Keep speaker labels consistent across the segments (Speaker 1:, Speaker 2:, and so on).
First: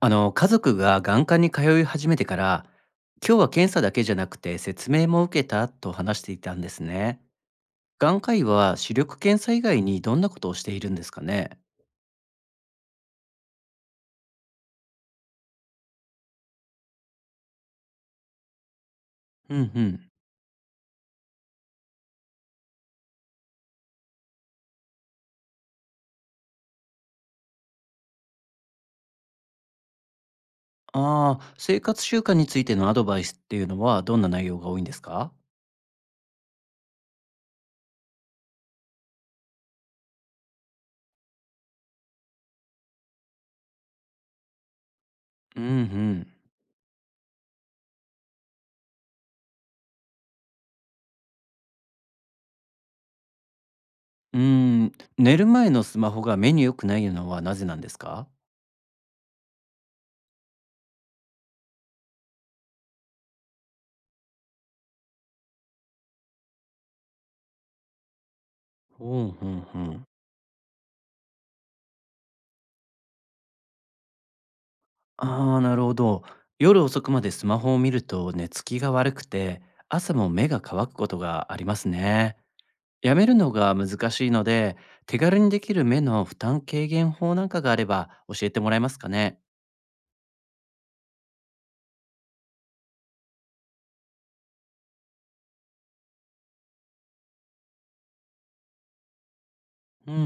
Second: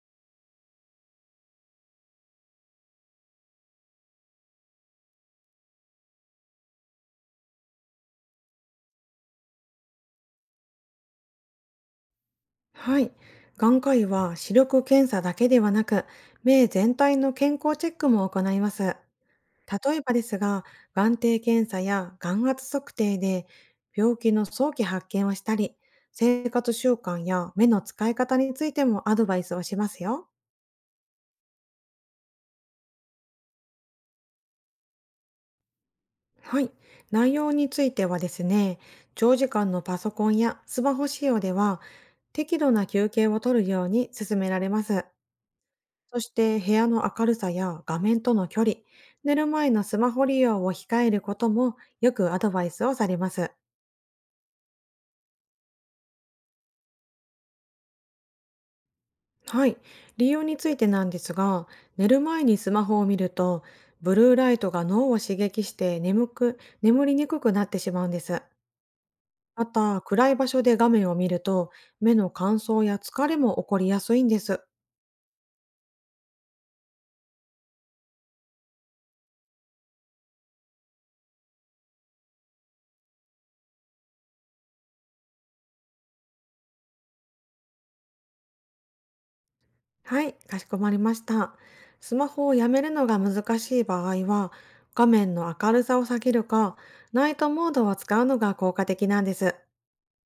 Speaker 1: 家族が眼科に通い始めてから、今日は検査だけじゃなくて説明も受けたと話していたんですね。眼科医は視力検査以外にどんなことをしているんですかね？
Speaker 2: はい。眼科医は視力検査だけではなく、目全体の健康チェックも行います。
Speaker 1: うんう
Speaker 2: 例え
Speaker 1: ん。
Speaker 2: ばですが、眼底検査や眼圧測定で病気の早期発見をしたり、生活習慣や目の使い方についてもアドバイスをしますよ。
Speaker 1: ああ、生活習慣についてのアドバイスっていうのはどんな内容が多いんですか？
Speaker 2: はい。内容についてはですね、長時間のパソコンやスマホ使用では、適度な休憩をとるように勧められます。
Speaker 1: うんう
Speaker 2: そ
Speaker 1: ん。
Speaker 2: して部屋の明るさや画面との距離、寝る前のスマホ利用を控えることもよくアドバイスをされます。
Speaker 1: うーん、寝る前のスマホが目に良くないのはなぜなんですか？
Speaker 2: はい。利用についてなんですが、寝る前にスマホを見ると、ブルーライトが脳を刺激して眠りにくくなってしまうんです。
Speaker 1: うんう
Speaker 2: また、
Speaker 1: ん。
Speaker 2: 暗い場所で画面を見ると、目の乾燥や疲れも起こりやすいんです。
Speaker 1: ああ、なるほど。夜遅くまでスマホを見ると寝つきが悪くて、朝も目が乾くことがありますね。やめるのが難しいので、手軽にできる目の負担軽減法なんかがあれば教えてもらえますかね。
Speaker 2: はい、かしこまりました。スマホをやめるのが難しい場合は、画面の明るさを下げるか、ナイトモードを使うのが効果的なんです。
Speaker 1: うんうんう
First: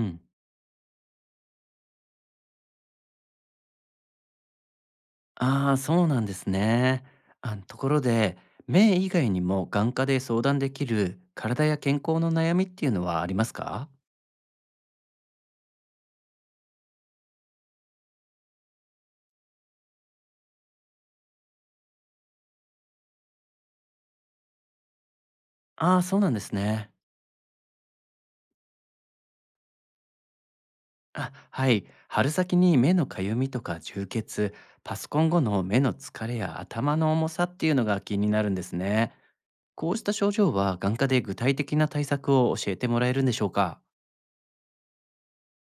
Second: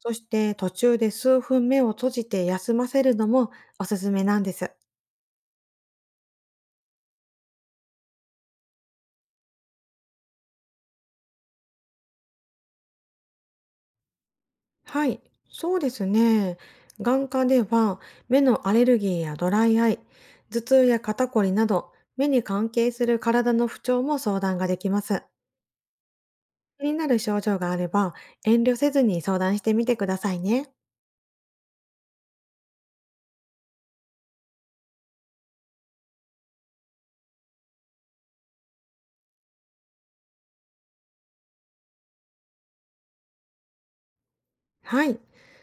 Speaker 2: そ
Speaker 1: ん。
Speaker 2: して途中で数分目を閉じて休ませるのもおすすめなんです。
Speaker 1: ああ、そうなんですね。ところで、目以外にも眼科で相談できる体や健康の悩みっていうのはありますか？
Speaker 2: はい、そうですね。眼科では目のアレルギーやドライアイ、頭痛や肩こりなど目に関係する体の不調も相談ができます。
Speaker 1: ああー、そうなんです
Speaker 2: 気
Speaker 1: ね。
Speaker 2: になる症状があれば遠慮せずに相談してみてくださいね。
Speaker 1: あ、はい。春先に目のかゆみとか充血、パソコン後の目の疲れや頭の重さっていうのが気になるんですね。こうした症状は眼科で具体的な対策を教えてもらえるんでしょうか？
Speaker 2: はい、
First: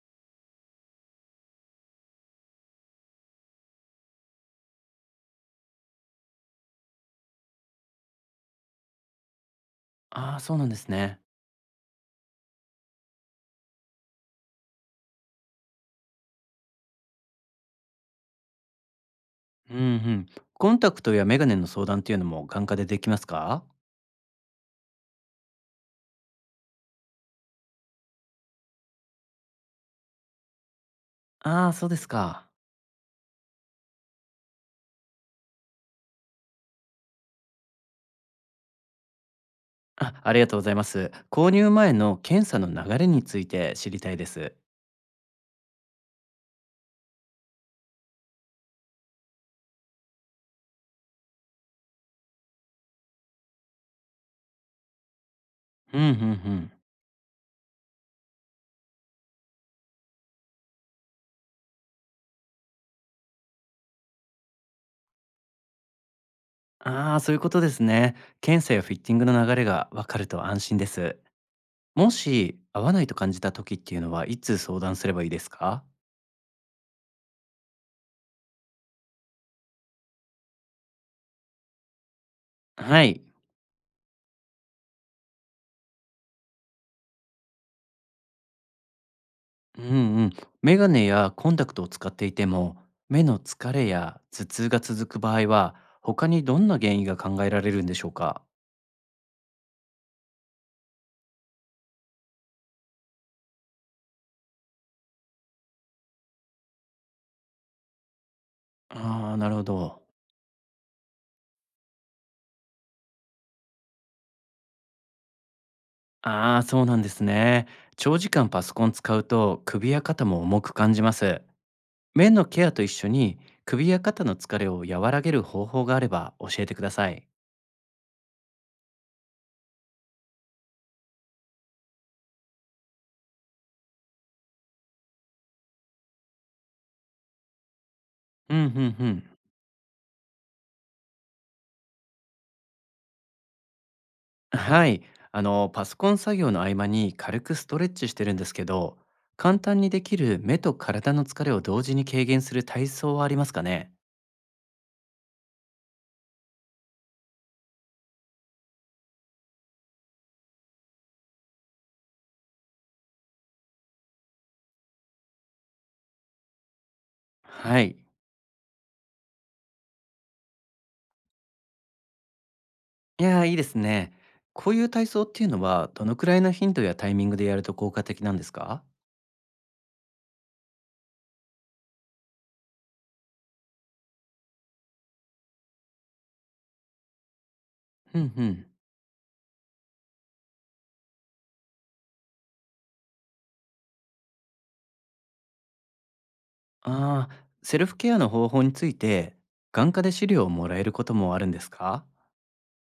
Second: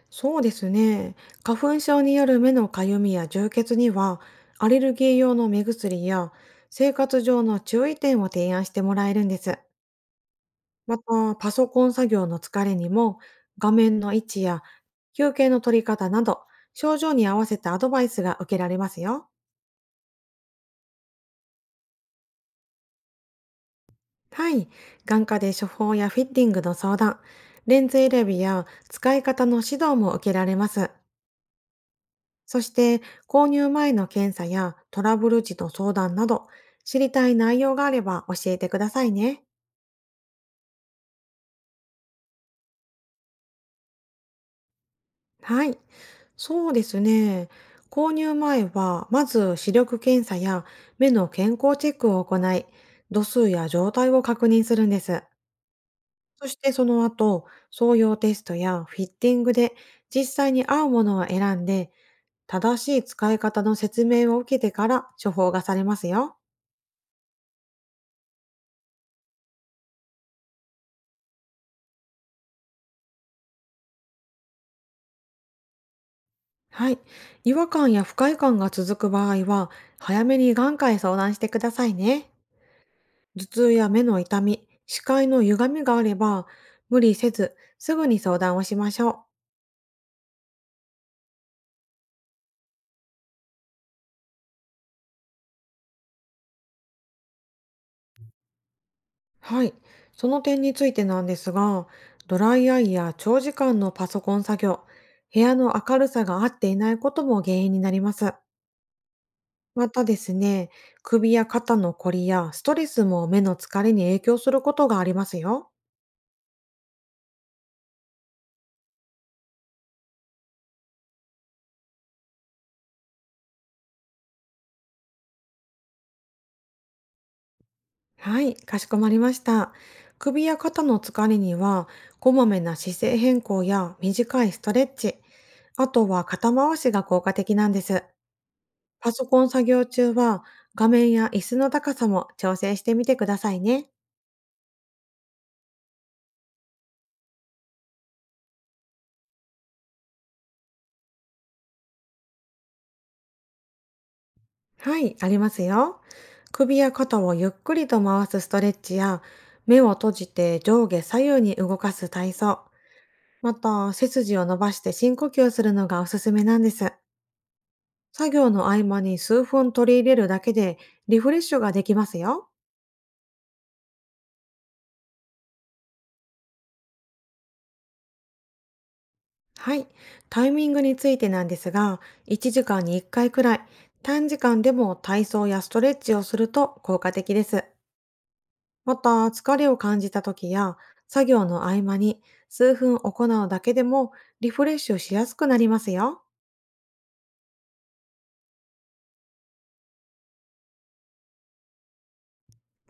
Speaker 2: そうですね。花粉症による目のかゆみや充血には、アレルギー用の目薬や生活上の注意点を提案してもらえるんです。
Speaker 1: ああー、そうなんです
Speaker 2: ま
Speaker 1: ね。
Speaker 2: た、パソコン作業の疲れにも、画面の位置や休憩の取り方など、症状に合わせたアドバイスが受けられますよ。
Speaker 1: うんうん。コンタクトやメガネの相談っていうのも眼科でできますか？
Speaker 2: はい、眼科で処方やフィッティングの相談、レンズ選びや使い方の指導も受けられます。
Speaker 1: ああー、そうですか。
Speaker 2: そして、購入前の検査やトラブル時の相談など、知りたい内容があれば教えてくださいね。
Speaker 1: あ、ありがとうございます。購入前の検査の流れについて知りたいです。
Speaker 2: はい。そうですね。購入前は、まず視力検査や目の健康チェックを行い、度数や状態を確認するんです。
Speaker 1: うんうんう
Speaker 2: そし
Speaker 1: ん。
Speaker 2: てその後、総用テストやフィッティングで実際に合うものを選んで、正しい使い方の説明を受けてから処方がされますよ。
Speaker 1: ああ、そういうことですね。検査やフィッティングの流れがわかると安心です。もし、合わないと感じた時っていうのは、いつ相談すればいいですか？
Speaker 2: はい。違和感や不快感が続く場合は、早めに眼科へ相談してくださいね。
Speaker 1: はい。
Speaker 2: 頭痛や目の痛み、視界の歪みがあれば、無理せず、すぐに相談をしましょう。
Speaker 1: うんうん。メガネやコンタクトを使っていても、目の疲れや頭痛が続く場合は、他にどんな原因が考えられるんでしょうか？
Speaker 2: はい。その点についてなんですが、ドライアイや長時間のパソコン作業、部屋の明るさが合っていないことも原因になります。
Speaker 1: ああー、なるほ
Speaker 2: ま
Speaker 1: ど。
Speaker 2: たですね、首や肩のこりやストレスも目の疲れに影響することがありますよ。
Speaker 1: ああ、そうなんですね。長時間パソコン使うと、首や肩も重く感じます。面のケアと一緒に首や肩の疲れを和らげる方法があれば教えてください。
Speaker 2: はい、かしこまりました。首や肩の疲れには、こまめな姿勢変更や短いストレッチ、あとは肩回しが効果的なんです。
Speaker 1: うんうんう
Speaker 2: パ
Speaker 1: ん。
Speaker 2: ソコン作業中は、画面や椅子の高さも調整してみてくださいね。
Speaker 1: はい。パソコン作業の合間に軽くストレッチしてるんですけど、簡単にできる目と体の疲れを同時に軽減する体操はありますかね？
Speaker 2: はい、ありますよ。首や肩をゆっくりと回すストレッチや、目を閉じて上下左右に動かす体操、また背筋を伸ばして深呼吸するのがおすすめなんです。
Speaker 1: はい。
Speaker 2: 作業の合間に数分取り入れるだけでリフレッシュができますよ。
Speaker 1: いやー、いいですね。こういう体操っていうのは、どのくらいの頻度やタイミングでやると効果的なんですか？
Speaker 2: はい。タイミングについてなんですが、1時間に1回くらい、短時間でも体操やストレッチをすると効果的です。
Speaker 1: うんうん。
Speaker 2: また、疲れを感じた時や、作業の合間に数分行うだけでもリフレッシュしやすくなりますよ。
Speaker 1: ああ、セルフケアの方法について、眼科で資料をもらえることもあるんですか？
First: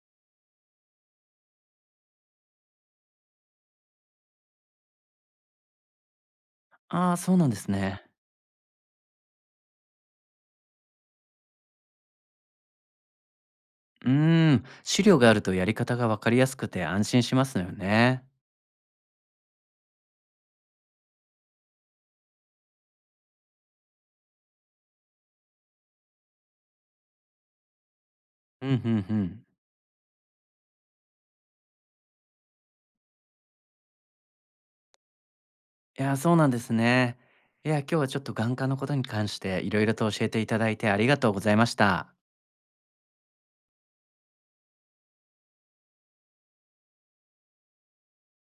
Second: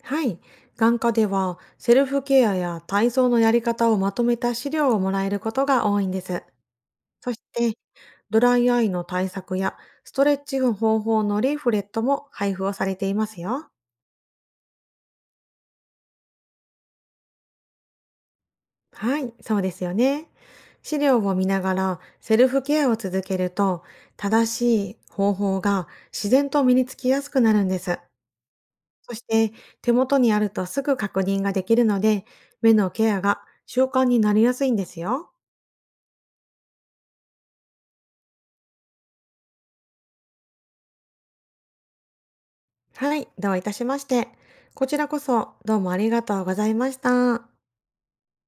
Speaker 2: はい。眼科では、セルフケアや体操のやり方をまとめた資料をもらえることが多いんです。
Speaker 1: ああ、
Speaker 2: そ
Speaker 1: そう
Speaker 2: し
Speaker 1: なんです
Speaker 2: て、
Speaker 1: ね。
Speaker 2: ドライアイの対策やストレッチ方法のリーフレットも配布をされていますよ。
Speaker 1: うーん、資料があるとやり方がわかりやすくて安心しますよね。
Speaker 2: はい、そうですよね。資料を見ながらセルフケアを続けると、正しい方法が自然と身につきやすくなるんです。
Speaker 1: うんうんう
Speaker 2: そし
Speaker 1: ん。
Speaker 2: て、手元にあるとすぐ確認ができるので、目のケアが習慣になりやすいんですよ。
Speaker 1: いや、そうなんですね。いや、今日はちょっと眼科のことに関していろいろと教えていただいてありがとうございました。
Speaker 2: はい、どういたしまして。こちらこそどうもありがとうございました。